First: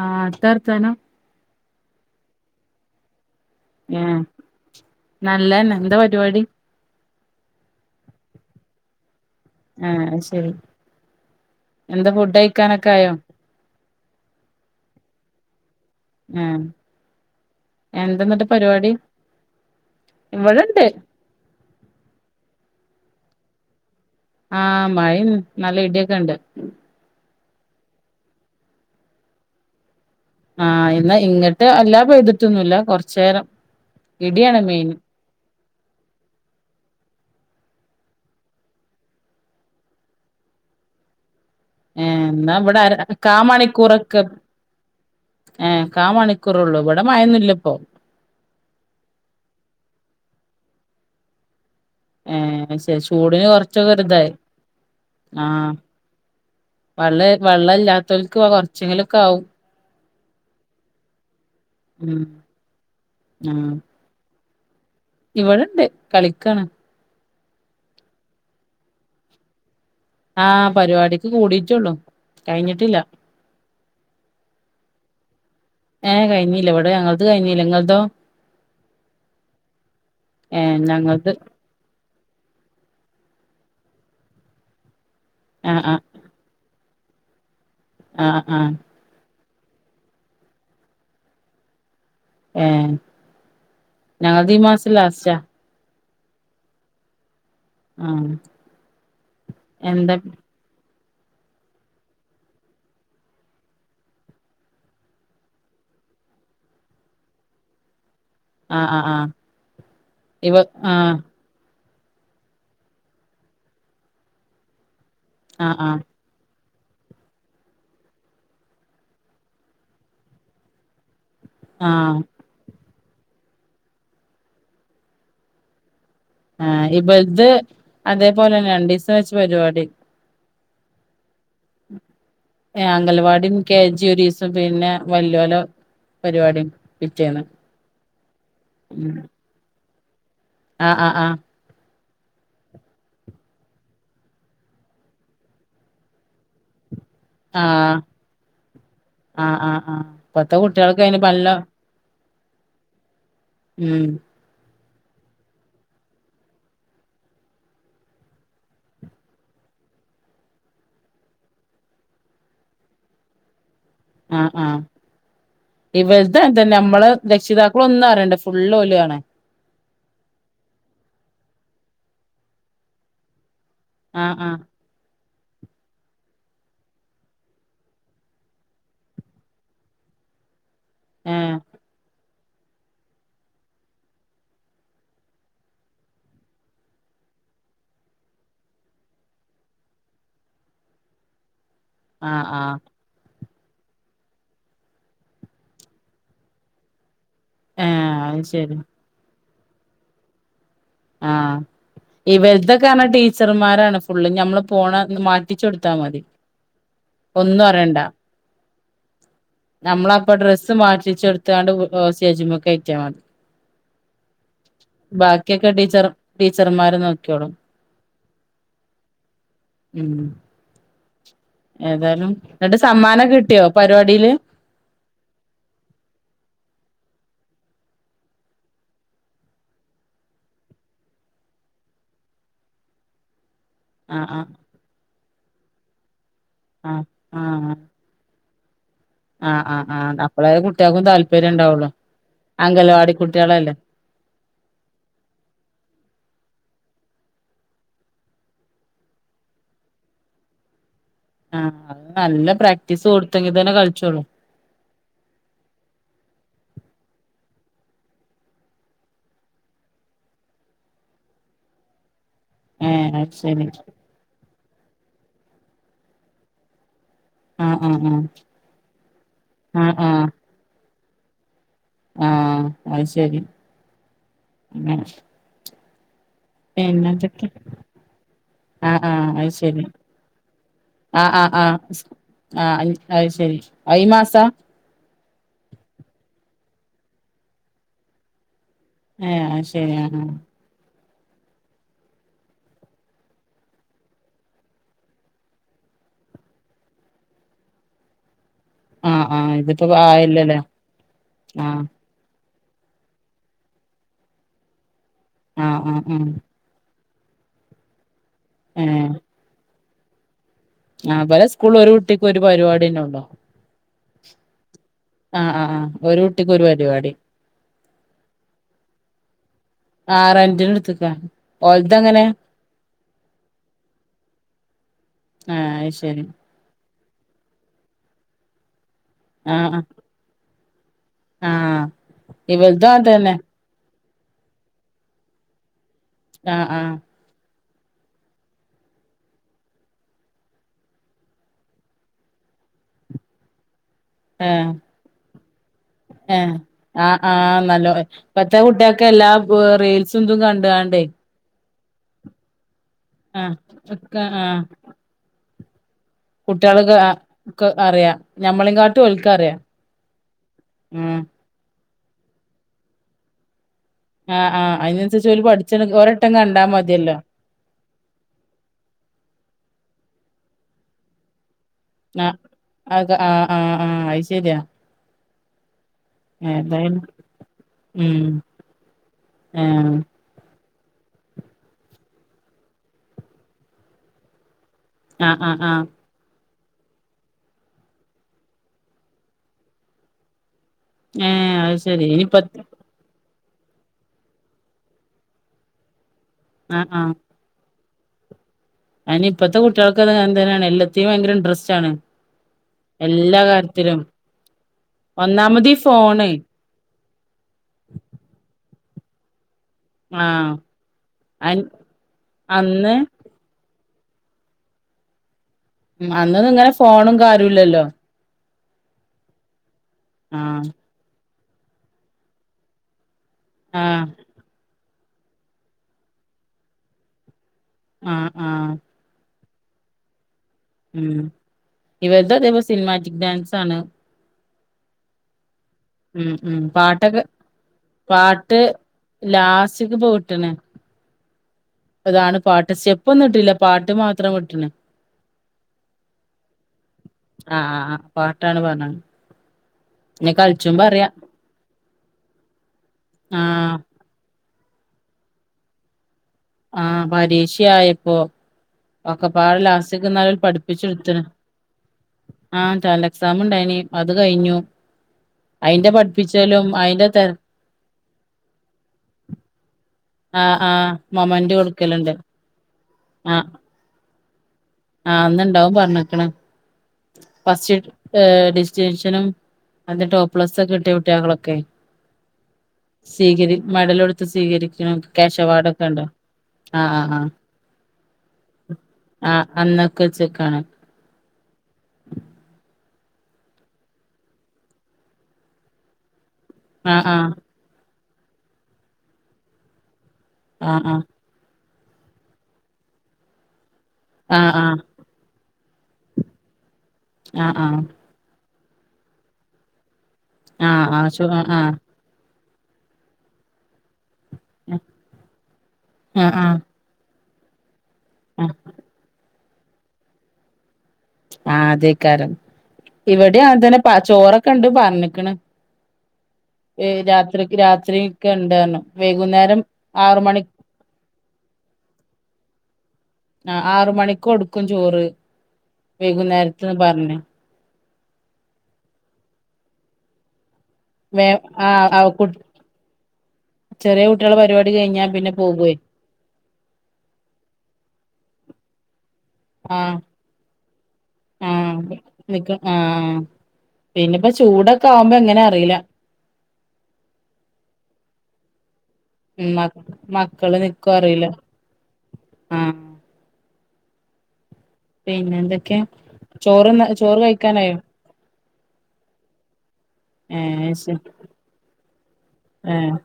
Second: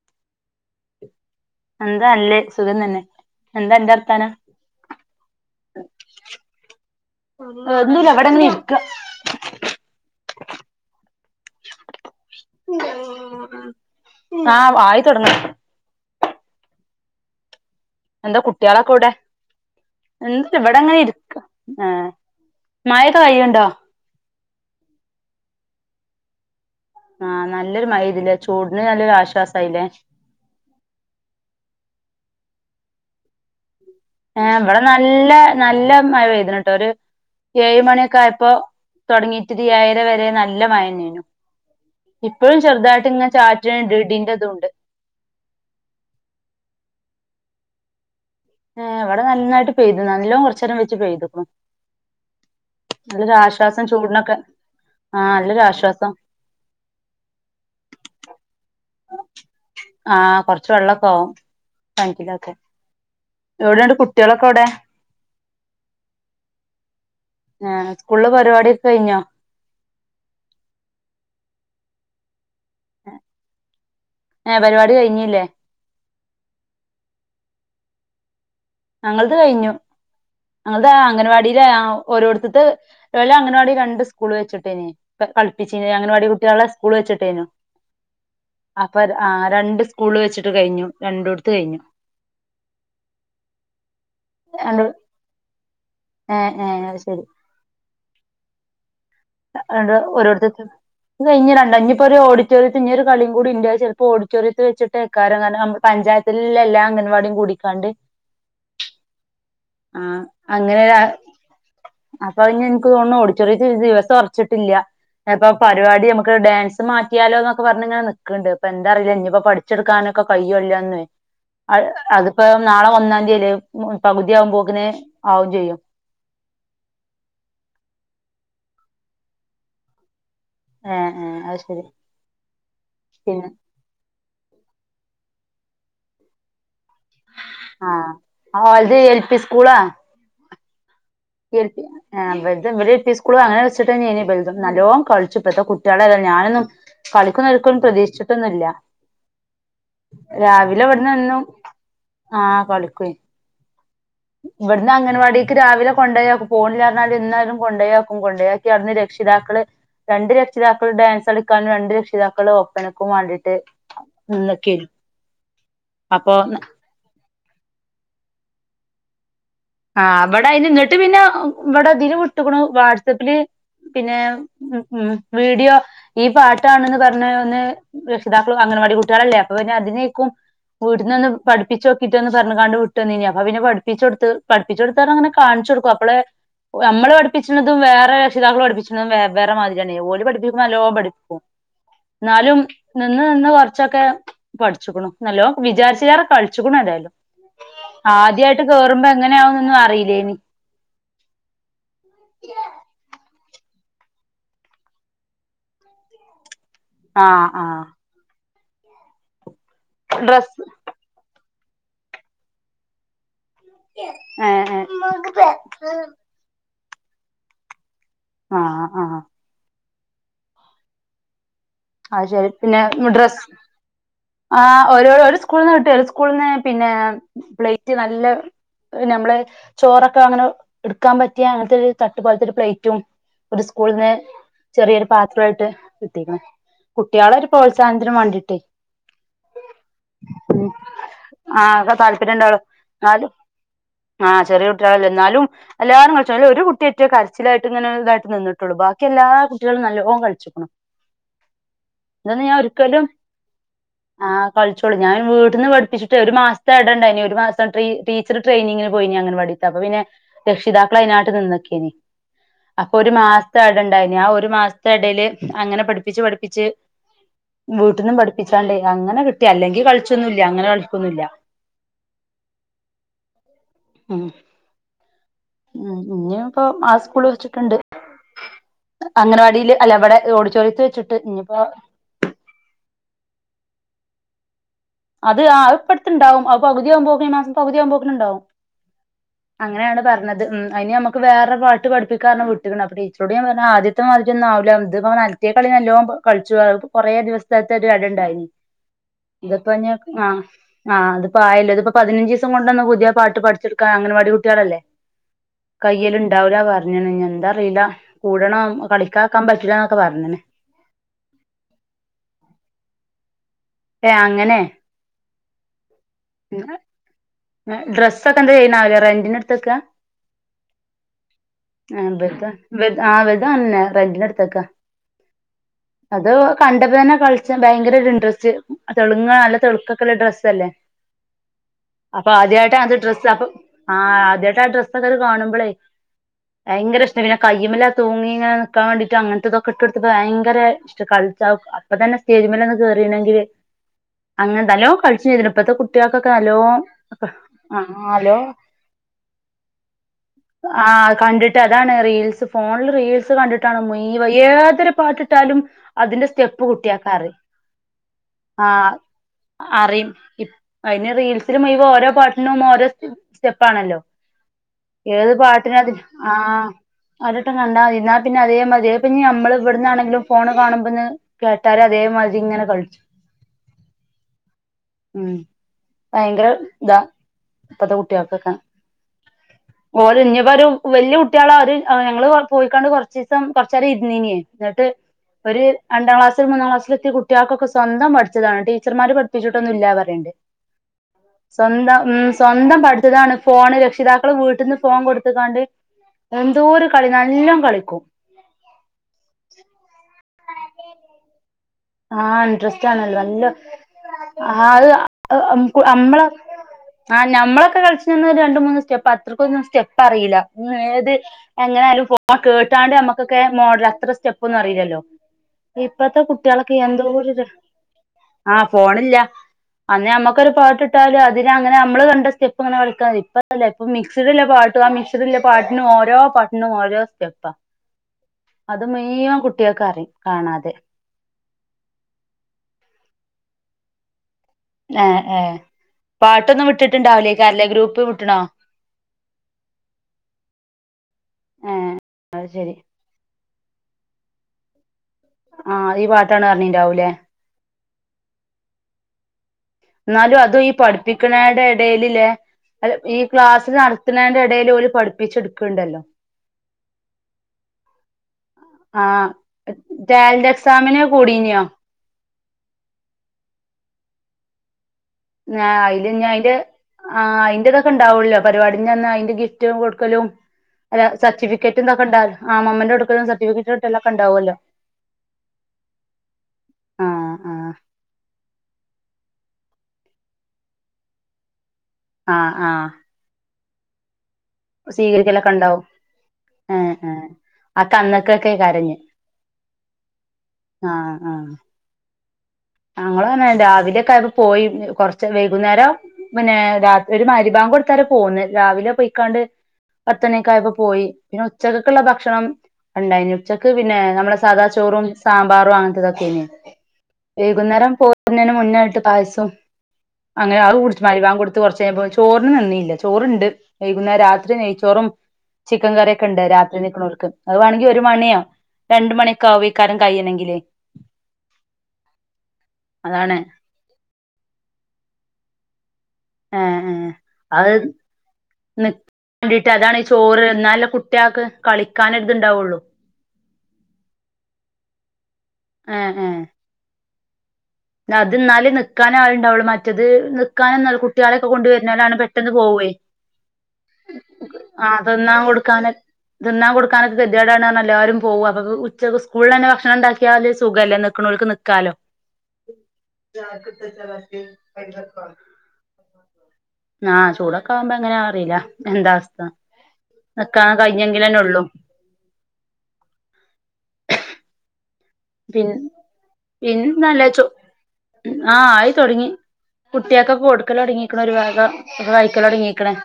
ആ എത്താ വർത്താനം എന്താ നല്ലേ സുഖം തന്നെ. എന്താ അന്റെ ആ വർത്താനം നല്ലന്നെ എന്താ പരിപാടി. ഒന്നുല്ല വിടെങ്ങനെ ഇര്ക്ക- ആഹ് ശരി എന്താ ഫു ആഹ് ആയിതൊട് ഉം എന്താ കുട്ടിളൊക്കെ എഉടെ എന്തുല ഇവടെ ഇവിടെണ്ട് ങ്ങനെ ഇരിക്ക ആഹ് മഴൊക്കെ കഴിയ്യുണ്ടോ ആഹ് മഴയും നല്ല ഇടിയൊക്കെ ഇണ്ട് ആഹ് നല്ലൊരു മഴയ്ത് ലെ ചൂടിന് നല്ലൊരു ആശ്വാസായില്ലേ ആഹ് എന്ന ഇങ്ങട്ട് അല്ലാ പെയ്തിട്ടൊന്നുല്ല കൊർചേരം ഏ ഇവടെ നല്ല നല്ല മഴ പെയ്തിനിട്ട് ഒരു ഏഴ് മണിയൊക്കെ ആയപ്പൊ തുടങ്ങിട്ട് തി ഏയര വരെ നല്ല മഴന്നേഞ്ഞു ഏ എന്നാ ഇവിടെ ചാറ്റണുണ്ട് കാമാണിക്കൂറൊക്കെ ഇടിന്റെ ഇതുണ്ട് ഏ കാമാണിക്കൂറുള്ളൂ ഇവട മയെന്നൂല്ലപ്പൊ ഏ വടെ നന്നായിട്ട് പെയ്തു നല്ലോ കൊർച്ചേരം വെച്ച് പെയ്തു ഏർ ശ ചൂടിന് കൊറച്ചൊക്കെ വറുതായി ചൂടിനൊക്കെ ആഹ് ആ നല്ലൊരു ആശ്വാസം വള്ള വെള്ള ഇല്ലാത്തോൽക്ക് കൊർച്ചെങ്കിലുക്കെ ആവും ആഹ് കൊറച്ച് വെള്ളൊക്കെ ആവും ഉം അഞ്ചിലൊക്കെ എവിടെണ്ട് കുട്ടികളൊ കൊടെ ഇവിട്ണ്ട് കളിക്കാണ് ഏ സ്കൂള് പരിപാടിക്കെ കഴിഞ്ഞോ ആ പരിപാടിക്ക് കൂടിട്ടൊള്ളൂ കഴിഞ്ഞിട്ടില്ല ഏ പരിപാടി കഴിഞ്ഞില്ലേ ഏ കഴിഞ്ഞില്ല ഇവിടെ ഞങ്ങൾക്ക് കഴിഞ്ഞില്ല ഇങ്ങൾതോ ഞങ്ങൾത് കഴിഞ്ഞു ഏഹ് ഞങ്ങൾത് ഞങ്ങളത് അംഗൻവാടിലെ ആ ഓരോട്ത്ത്ത്തഹ് വല്ല അങ്ങനവാടി രണ്ട് സ്കൂള് വെച്ചിട്ടേഞ് കെ ആഹ് കളിപ്പിചിന് ആഹ് അങ്കനവാടി കുട്ട്യളെ കൂള് വെച്ചിട്ടേഞ്ഞു ആഹ് ആഹ് അപ്പത് ആര് രണ്ട് സ്കൂള് വെച്ചിട്ട് കഴിഞ്ഞു രണ്ടുടത്ത് കഴിഞ്ഞു ഏ ഞങ്ങത് ഈ രണ്ട് മാസലാസ്‌റ്റാ ഏ ഏ അത് ശെരി ആ അത് ഓരോരുത്തര് ഇത് കിഞ്ഞരണ്ട് ഇഞ്ഞിപൊരു ഓഡിറ്റോറിയത്ത് ഞ് ഒരു കളിയും കൂടിണ്ട് അത് ചെലപ്പോ ഓഡിറ്റോറിത്തി വച്ചിട്ടയ്കാരം കാര്നാ മ്മ പഞ്ചായത്തിലുള്ള എല്ലാ അംഗൻവാടിം കൂടിക്കാണ്ട് ആ ആ ആ ആ അങ്ങനെ രാ അപ്പൊ അതിനിക്ക് തോന്നു ഓഡിറ്റോറിയത്തി ദിവസം ഒറച്ചിട്ടില്യ അപ്പൊ ആഹ് ആഹ് പരിവാടി അമ്മക്ക് ഡാൻസ് മാറ്റിയാലോ എന്നൊക്കെ പറഞ്ഞഞ് ഇങ്ങനെ നിൽക്ക്ണ്ട് ഇപ്പ എന്താറില്ല ഇനിയിപ്പോ പഠിച്ചെടുക്കാനൊക്കെ കഴിയ്യല്ലോന്ന് അ ആഹ് അതിപ്പോ നാളെ ഒന്ന [unintelligible] ദ്യവുമ്പോക്കനെ ആവു ചെയ്യും ആ ഇ ഇത് അതേപോലെ രണ്ടിസം വെച്ച് പരിവാടി ആഹ ആഹ അത് ശരി ഏ അംഗൽവാടി പിന്നെ യും കെജിയയൊരുസി പിന്നെവല്ല്യേല പരിപാടി ആഹ അത് എൽ പി സ്കൂളാ ആഹ ആ ആഹ ആ ബ്‌ര‌തും ഇവിര് എൽ പി സ്കൂള അങ്ങനെ വെച്ചിട്ട് ഇനി ബ്ര്തും നല്ലോ കളിച്ചപ്പഴത്തെ കുികളെല്ല ഞാനൊന്നും [inaudible] കളിക്കുന്നടുക്കും ആഹ് പ്രതീക്ഷിച്ചിട്ടൊന്നുല്ല ആഹ് ആഹ് ആഹ് ഇപ്പത്തെ രാവിലെ കുട്ടികൾക്ക് എവിടന്ന് അയിന് എന്നും നല്ല ആഹ കളിക്കെയ്ൻ ഉം ഇവിടുന്ന് അംഗൻവാടിക്ക് രാവിലെ കൊണ്ടപോയാക്കും പേണി ലാന്ന് പറഞ്ഞാലും എന്നാലും കൊണ്ടോയാക്കും കൊണ്ടോയാക്കി അന്ന് രക്ഷിതാക്കള് രണ്ട് രക്ഷിതാക്കൾ ഡാൻസ് കളിക്കാനും രണ്ട് രക്ഷിതാക്കള് ഒപ്പനക്കും വേണ്ടിയിട്ട് ആ ആഹ അപ്പൊ ഇവരത് തന്ന നമ്മള് രക്ഷിതാക്കള ഒന്നും അറിയണ്ടേ ഫുൾ ഓല് ആണ്. ആഹ് അവിടെ അതി നിന്നിട്ട് പിന്നെ ഇവിടെ അതിന് വിട്ടക്കണ വാട്സആപ്പില് പിന്നെ ആഹ് ആഹ് ഉം ഉം വീഡിയോ ഈ പാട്ടാണെന്ന് പറഞ്ഞ ഒന്ന് രക്ഷിതാക്കളും അംഗൻവാടി കുട്ടികളല്ലേ അപ്പൊ പിന്നെ അതിനേക്കും വീട്ടു നിന്ന് ഏഹ് പഠിപ്പിച്ച് നോക്കിയിട്ടന്ന് [unintelligible] അപ്പൊ പിന്നെ പഠിപ്പിച്ച് കൊടുത്ത് പഠിപ്പിച്ച് കൊടുത്താര അങ്ങനെ കാണിച്ച് കൊടുക്കും അപ്പോള നമ്മള് പഠിപ്പിച്ചിക്കുന്നതും വേറെ രക്ഷിതാക്കൾ പഠിപ്പിച്ചതും വേ വേറെ മാതിരിയാണ് ഓല് പഠിപ്പിക്കുമ്പോ നല്ലോ പഠിപ്പിക്കും. ആഹ് എന്നാലും ആഹ് നിന്ന് നിന്ന് വ ച്ചൊക്കെ പഠിച്ചുക്ക്ണു നല്ലോ വിചാരിച്ച [unintelligible] കളിച്ചിക്ക്ണു ഏതായാലും ആ ഏഹ് അത് ആദ്യായിട്ട് കേറുമ്പ അങ്ങനന്നൊന്നും അറിയില്ലേനി. ആഹ ഈ വലുതൊക്ക ആണോ ടീ ച്ചർമാരാണ് ഫുള്ള് നമ്മള് പോണ മാറ്റിച്ചെടുത്താ മതി. ആഹ് ഒന്നും ആഹ് അറിയണ്ട. നമ്മള അപ്പ ഡ്രസ്സ് മാറ്റിച്ചടുത്ത് എത്താണ്ട് സ്റ്റേജിമൊക്കെ കെയറ്റിയ മതി. ആഹ ആ ബ [unintelligible] ടീച്ചർമാര് നോക്കിയോളും. ആഹ് ആഹ് ഉം അ ഏതായാലും ശരി എന്നിട്ട് പിന്നെ സമ്മാനം ഡ്രസ് കിട്ടിയോ പരിപാടിയില് ആ ഒരു ഒരു സ്കൂളിൽന്ന് കിട്ടി ഒരു സ്കൂളിൽ നിന്ന് പിന്നെ പ്ലേറ്റ് നല്ല നമ്മളെ ചോറൊക്കെ അങ്ങനെ എടുക്കാൻ പറ്റിയാ അങ്ങനത്തെ ഒരു തട്ട്പോലത്തെരു പ്ലേറ്റും ഒരു സ്കൂളിന്ന് ആഹ് ആഹ് ചെറിയൊരു പാത്ര [unintelligible] ആഹ് കുട്ട്യാളെ ഒരു ആഹ് പ്രോത്സാഹനത്തിനും വേണ്ടീട്ട് ആഹ് ആഹ് ആഹ് അപ്പളേ കുട്ടികൾക്കും താല്പര്യം ആ ഉണ്ടാവുള്ളു താല്പര്യം [unintelligible] അംഗലവാടി ന്നാലും കുട്ടികളല്ലേ ആ ചെറിയ കുട്ട്യാളല്ലേ ന്നാലും എല്ലാരും കളിച്ച [unintelligible] ഒരു കുട്ട്യേറ്റെ കരച്ചിലായിട്ട് ഇങ്ങനെ ളതായിട്ട് നിന്നിട്ടോള്ളൂ ബാക്കി എല്ലാ കുട്ട്യാളും നല്ലോണം കളിചിക്കിണു ആഹ് അത് ഇതൊന്നും നല്ല ഞാൻ ഒരിക്കലും പ്രാക്ടീസ് കൊടുത്തെങ്കി തന്നെ കളിച്ചോളും ആ കളിച്ചോളി ഞാൻ വീട്ടിന്ന് പഠിപ്പിച്ചിട്ടേ ഒരു മാസ തേടേണ്ടനി ഒരു മാസം ടീച്ചർ ട്രെയിനിങ്ങിന് പോയിനി അംഗനവാടീത്തെ അപ്പൊ പിന്നെ രക്ഷിതാക്കൾ അതിനായിട്ട് നിക്കേനി അപ്പൊ ഒരു ഏഹ് അത് മാസത്തെ ശരി എടണ്ടായിന് ആ ഒരു മാസ എടെല് അങ്ങനെ പഠിപ്പിച്ച് പഠിപ്പി പിച്ച് ആഹ് ആഹ് വീട്ടിന്നും ആഹ് പഠിപ്പിച്ചാണ്ടേ അങ്ങനെ കിട്ട്യാ അല്ലെങ്കി കളിച്ചൊന്നുമില്ല അങ്ങനെ കളി ഒന്നുല ആഹ ആയിശേരി ഉം [unintelligible] ഉം ഇനി ഇപ്പോ ആ സ്കൂള് വെച്ചിട്ടുണ്ട് ആഹ് അംഗനവാടിൽ അല്ലവടെ ഓഡിറ്റോറിയത്തിൽ വെച്ചിട്ട ആ ആ ആ ആ അത് ശരി അത് ഈ മാസ അത് ആ ഇപ്പ അടുത്ത ണ്ടാവും പകുതിയാകുമ്പോക്ക് ഈ [unintelligible] പാകുതിയാവുമ്പോക്കുംണ്ടാവും ഏഹ് അത് ശരി അങ്ങനെയാണ് ആഹ് പറഞ്ഞത് ഉം അതിന് നമ്മക്ക് നക്ക് വേറെ പാട്ട് പഠിപ്പിക്കാ പറഞ്ഞ് വിട്ടിക്ണ് അപ്പൊ ടീച്ചറോട് ഞാൻ പറഞ്ഞ് ആദ്യത്തെ മാതിരിന്നുംആ വൂല ഇതിപ്പോ മറ്റേ കളി നല്ലോം കള്ച്ചു കുറേ ദിവസത്തെകത്തെ ഒരു ഇട ഉണ്ടായിന് ആ ആ ഇത് ആ ആ ഇതിപ്പോ ആയല്ലോ ഇതിപ്പോ പതിന ഒറ്റീസം കൊണ്ടൊന്ന് പുതിയ പാട്ട് പഠിച്ചെടുക്കൻ അംഗനവാടികുട്ട്യാളല്ലേ ആഹ് ആഹ് ആഹ് കയ്യലുണ്ടാവൂല പറ [unintelligible] എന്താറീല കൂടണം ഏഹ് കളിക്കാക്കാൻ പറ്റുലാ ഒക്കെ പറഞ്ഞണ്. ആഹ് ഇവലെ സ്കൂളിൽ ഒരു കുട്ടിക്ക് ഒരു പരിപാടിന്നെ ഏ അങ്ങനെ ആ ആ ആ ഒരു കുട്ടിക്ക് ഒരു പരുവാടി. ഡ്രസ്സോക്കെ എന്താ ചെയ്യണേ അവര് റെന്റിന് എട് ആഹ് റെന്റിന് എടുത്ത്ക്കാ [unintelligible] ആ ഓൽതങ്ങനെ ഇവൽതും അ ആ ഇവൽതും അങ്ങനെന്നെ റെന്റിനെടുത്തെക്കാ ആഹ് ശരി അത് കണ്ടപ്പോ തന്നെ കളിച്ചാ ഭയങ്കരൊരു ഇൻട്രസ്റ്റ്. ആ തെളുങ്ങാ അല്ല ആഹ് ആഹ് തെളുക്കോക്കുള്ള ഡ്രസ്സ് അല്ലേ. ആഹ് അപ്പ ആദ്യായിട്ട് ഇവൽതും അത് ഡ്രസ്സ് അതന്നെ അപ്പൊ. ആ ആദ്യായിട്ടാ ആ ഡ്രസ്സൊക്കെ ത് കാണുമ്പളെ. ആഹ് ആഹ് വയങ്കര ഇഷ്ടം ഇങ്ങനെ കൈ [unintelligible] തൂങ്ങിങ്ങ നിൽക്കാൻ വേണ്ടീട്ട് അങ്ങനത്തെതൊക്കെ ഇട്ട് എടുത്ത് വയങ്കര ഇഷ്ട കളിച്ച അപ് അപ്പ തന്നെ സ്റ്റേജിമലന്ന് കേയറയിണെങ്കില്. അങ്ങനെത്തലോ കളിച്ചിതിലും ഇപ്പത്ത കുട് ഏ ആ ആ നല്ലോവൻ നല്ലോം ഇപ്പത്തെ കുട്ടികൾക്കെ എല്ലാ പ് റീൽസും ഇതും കണ്ടു കണ്ടേ റ്റ് അതാണ് റീൽസ് ഫോണില് റീൽസ് കണ്ടിട്ടാണ് മുയിവ ഏതൊരു പാട്ടിട്ടാലും അതിന്റെ സ്റ്റെപ്പ് കുട്ടികൾക്ക് അ കുട്ടിയാക്കറി ക് അറിയാം. ആ അറിയും, ത് അതിന് ഉം റീൽസിൽ മുയി [unintelligible] ഓരോ പാട്ടിനും ഓരോ സ്റ്റ് സ്റ്റെപ് ക്കാണല്ലോ, ആഹ് ആഹ് അയിനനുസരിച്ച് ഏത് ഓല് പഠിച്ചാണ് പാട്ടിനതി ഒരട്ടം ആ കണ്ടാ മതിയല്ലോ ഒരട്ടം കണ്ടാൽ മതി എന്നാ പിന്നെ അതേ മതിരി പിന്ന നമ്മൾ ഇവിടുന്നാണെങ്കിലും ഫോണ് കാണുമ്പന്ന്. കേട്ടാര് അതേ മാതിരി ഇങ്ങനെ കളിക്കും. ആ ആ ആ അത് ശെരിയാ, ഉം എ ഭയങ്കര ഏന്തായാലും ഇതാ ഇപ്പത്തെ മ് കുട്ടികൾക്കൊക്കെ ആ വെല്യ കുട്ടികള അത് അവ ഞങ്ങള് പോയിക്കണ്ട് കുറച്ചീസം കൊറച്ചെരം ഇരുന്നീനേ. എന്നിട്ട് ആഹ് ആഹ് ഒരു ആഹ് രണ്ടാം ക്ലാസ് ത്ര മൂന്നാം ക്ലാസ്സിലെത്യ കുട്ട്യാൾക്കൊക്കെ സ് സ്വന്തം പഠിച്ചതാണ്, ടീച്ചർമാര് പഠിപ്പിച്ചിട്ടൊന്നും ഇല്ല പറയണ്ട്. ഏഹ് അത് സ്വന്തം ശെരി മ് ഇനിപ്പ സ്വന്തം പടുത്തതാണ്. ഫോണ് രക്ഷിതാക്കള് വീട്ട്ന്ന് ഫോൺ കൊടുത്തക്കാണ്ട് എന്തോ ഒരു കളി നല്ലോം കളിക്കും. ഉം അനി ഇപ്പത്ത കുട്ടികൾക്ക് [unintelligible] ആണ്. എല്ലാത്തിനും ഭയങ്കര ഇൻട്രസ് ആഹ ഇൻട്രസ്റ്റ് ആണല്ലോ നല്ല കാര്യത്തിലും ആത് അ ഒന്നാമത് ഈ അമള ഫോണ് ആ നമ്മളൊക്കെ കളിച്ച രണ്ട് മൂന്ന് സ്റ്റെപ് [unintelligible] ചെപ്പ് അറിയില, ആഹ് ങ്ങ്നേത് അൻ എങ്ങനാലും പോ കേട്ടാണ്ട് അന്ന് നമ്മുക്കൊക്കെ മോഡല ത്ര സ്റ്റെപ്പ ന്നും അറിയില്ലല്ലോ ഉം ഇപ്പത്തെ കുട് അന്നൊന്നും ഇങ്ങനെ ഫോണും കാര്യുല്ലല്ലോ ആ ഫോണില്ല അന്നേ നമ്മുക്കൊരു ആഹ് പാട്ടിട്ടാല് അ ദിര അങ്ങനെ അമ്മൾ കണ്ട സ്റ്റെപ്പ്ങ്ങനെളിക്ക പ്പ അല്ലെ ഇപ്പ ആഹ് മിക്സിഡ്ല്ല പാട് പ ആ മിഷ്ട്ള്ള പാട്ടിനും ഓരോ പട്ടിനും ഓരോ സ്റ്റപ്പ ആഹ് ആഹ് അത് മെയം കുട് ട്ട്യേക്കറി കാണാതെ ഇവര്ത അദേ വൊ സിൻമാറ്റിക് ഡാൻസാണ് എ എ ഉം ഉം പാട്ടൊക്കെ ഗ്രൂപ്പ് വിട്ടണോ പാട്ട് ലാസ്റ്റിക്ക് പ്പ വിട്ട്ണ് ഏഹ് പ്പ താണ് അത് ശെരി പാട്ട് സ്റ്റെപ്പൊന്നുംഇട്ടില്ല പാട്ട് മാത്രം വിട്ട്ണ് ആ ഈ പാട്ടാണർഞ്ഞിണ്ടാവൂലേ ആഹ് ആഹ് ആഹ് പാട്ടാണ് പറഞ് ന്നാലും അതു ഈ പഠിപ്പിക്ണേന്റെ ഇടേല് ല്ലെ അ ഈ ക്ലാസ് ആഹ് നടത്ണേന്റെ ഇട ടേല് ഓൽ പഠിപ്പിച്ചെട്ക്ണ്ടല്ലോ ആ പരീക്ഷ ആയപ്പോ ഒക്കെ ആഹ് പാട ലാസ്റ്റ്ക് ന്നാൽ ടാലന്റ് എക്സാമിന് പഠിപ്പിച്ചടുത്ണ് കൂടീനിയോ ആ ട്ടാൽന്റ് എക്സാാം ണ്ടായിഞ്ഞി ത് കഴിഞ്ഞു ആ അയിന്റെ അയില് ഞ് അയിന്റെ പഠിപ്പിച്ചലും അയിന്റെ ആ തെ ഐന്റെതൊക്കെ ണ്ടാവൊല്ലോ പരിപാടിന്റെന്ന് അയിന്റെ ഗിഫ്റ്റും കൊടു ക്കലും ആഹ് ആഹ് മൊമന്റ് സർട്ടിഫിക്കറ്റും തൊക്കെ കൊടുക്കലുണ്ട് ഉണ്ടാ മോമെന്റാടുക്കലും സർട്ടിഫിക്കറ്റ്ടുക്കല ക്ക ണ്ടാവുമല്ലോ ആന്ന് ണ്ടാവും പറഞ്ക്ണ് ആഹ് ആഹ് ഫസ്റ്റ് ഡിസ്റ്റിൻഷനും അതി ടോപ്പ് പ്ലസ്ക്കെ കിട്ടിയ കുട്ട്യേളൊക്കെ ആ ആ മഡലൊടുത്ത് സ്വീകരിക്കണം ഇണ്ടാവും കേശവാടൊക്കെണ്ടോ ആ ഏഹ് ആ ഏഹ് അതൊക്കെ അന്നക്കൊക്കെ കരഞ്ഞ് ആ അ അന്നേക്കെച്ക്കാണോ ആ [unintelligible] രാവിലക്കെ അ പോയി കൊറച്ച് വൈകുന്നേരം പിന്നെ ആഹ് രാത്രി ഒരു ആഹ് മരിബാ കൊടു [unintelligible] പോന്ന് രാവിലെ പോയിക്കാണ്ട് പത്ത് മണിക്കായ്പ്പ ആഹ് പോയി പിന്ന ഉച്ചതക്കുള്ള ഭക്ഷണം ഇണ്ടായി ഉച്ച [unintelligible] പിന്നെ നമ്മളെ ആഹ് ആഹ് സാദാ ആഹ് ചോറും സാമ്പാറു അങ്ങനെത്തെ തക്കൊയിന് ആഹ് ആഹ് വൈകുന്നേരം പോരുന്നേനും മുന്നായിട്ട് പായസം അങ്ങനെ അത് ആഹ് കുടിച്ചു, ആഹ് ശോ [unintelligible] ആഹ് കൊടുത്തു ആഹ് കുറച്ച് കഴിഞ്ഞപ്പോ ചോറ് ഒന്നും നന്ദിയില്ല ചോറുണ്ട് [unintelligible] ന്ന രാത്രി നെയ്ച്ചോറും ചിക്കൻ കറിയൊക്കെ ആഹ് ഉണ്ട്, ആഹ് രാത്രി നിൽക്കുന്നവർക്ക്. അത് വേണെങ്കി മണിയോ ആഹ് രണ്ട് മണി കവിക്കാരും കഴിയ്യണെങ്കിലേ ആ അതെ [unintelligible] അതാണ് ഇവിടെയത് തന്നെ പ ചോറൊക്കെ ഉണ്ട് പറഞ്ഞിക്കണ് ഏഹ് ഏഹ് രാത്രിക്ക്, അത് രാത്രിക്കെ [unintelligible] ഇണ്ട്റഞ്ഞു വൈകുന്നേരം വേണ്ടിട്ട് അതാണ് ഈ ആറ് മണി ചോറ് എന്നാല് കുട്ടികൾക്ക് കളിക്കാനൊരിത്ണ്ടാവുള്ളു. ആ ആറ് മണിക്ക് കൊടുക്കും ചോറ് ഏഹ് ഏഹ് വൈകുന്നേരത്ത്ന്ന് പറഞ്ഞ് അത് എന്നാലെ നിക്കാൻ ആളുണ്ടാവുള്ളൂ, മറ്റത് [unintelligible] വേ കുട്ടികളെൊക്കെ ആ ആ കൊണ്ടുവരുന്നാലാണ് കു പെട്ടെന്ന് പോവേ, ചെറിയ കുട്ടികളെ പരിപാടി ആ കഴിഞ്ഞാ പിന്നെ തിന്നാൻ പോകുവേ കൊടുക്കാന്, തിന്നാൻ കൊടുക്കാനൊക്കെ ഗതികേട് കാരണം എല്ലാവാരും പോവാ [unintelligible] [unintelligible] സ്കൂളിൽ തന്നെ ആഹ് ഭക്ഷണം ഉണ്ടാക്കിയാല് സുഖല്ലേ, നിൽക്കണവർക്ക് ആഹ് നിൽക്കാലോ നിക്ക ആഹ് പിന്നെപ്പോ ചൂടൊക്കെ ആവുമ്പോ എങ്ങനെ അറിയില്ല ആ ചൂടൊക്കെ ആവുമ്പോങ്ങനാ അറിയില്ല എന്താ അവസ്ഥ, ഉം മ മക്കള് [unintelligible] നിക്കോ അറിയില്ല കഴിഞ്ഞെങ്കിലന്നെ ഉള്ളു ആഹ് പിന്നെ എന്തൊക്കെയാ ചോറ് ന്ന ചോറ് കഴിക്കാനായോ ആ, ആയിത്തൊടങ്ങി കുട്ടിയക്കൊക്കെ ഏഹ് കൊടുക്കല് ശരി തുടങ്ങീക്കണ്. ഒരു വേഗം കഴിക്കല് തുടങ്ങീക്കണ്, ഏഹ്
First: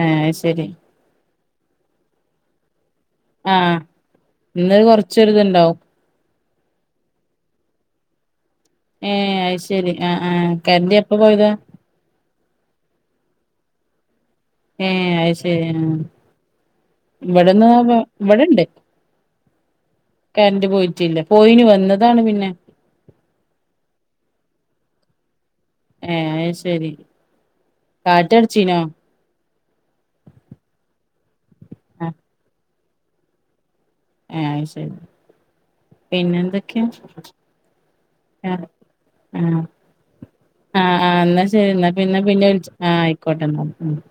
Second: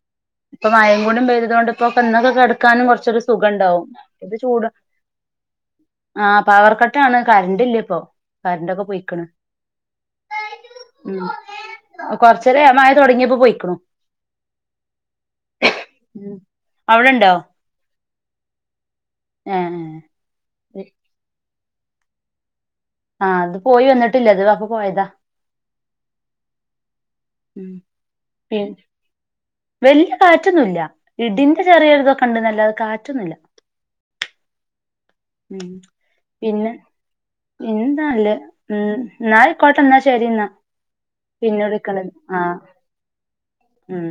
ഏഹ് ശരി ഇപ്പൊ മഴേം കൂടെം പെയ്ത് അതൊണ്ടിപ്പോ [unintelligible] കെടക്കാനും കുറ ആ, ഇന്ന് കൊറച്ചൊരിതുണ്ടാവും ആ പവർ കട്ടാണ് കരണ്ടില്ല ഇപ്പൊ കറണ്ടൊക്കെ പോയിക്കണ് ഏഹ് അയ്ശെരി അ ആ കറന്റ് എപ്പ പോയതാ. ഇന്നലെ മയ തൊടങ്ങിയപ്പോ പോയിക്കണു ഏഹ് അയ്ശെരി ആഹ് ഉം അവിടെണ്ടോ ഇവിടുന്ന് ഇവിടിണ്ട് ഏ കറന്റ് പോയിട്ടില്ല. പോയീന് വന്ന് അന്താണ് പിന്നെ ആ അത് പോയി വന്നിട്ടില്ല അത് അപ്പം പോയതാ ഏഹ് ശെരി ഉം പിന്ന കാറ്റടിച്ചീനോ വല്യ കാറ്റൊന്നുല്ല ഇടിൻ ചെറിയൊരു ഇതൊക്കെയുണ്ടന്നല്ലാതെ കാ പറ്റുന്നില്ല ആ ശെരി പിന്നെ എന്താല്ലെ ആ ഉം ആ എന്നായിക്കോട്ടെ എന്നാ ശെരി എന്നാ ആ ആ എന്നാ പിന്നെ ശെരി എന്നാ വിളിക്കണ് പിന്നെ ആ പിന്നെ വിളിച്ച ആയിക്കോട്ടെ എന്നാ ഉം.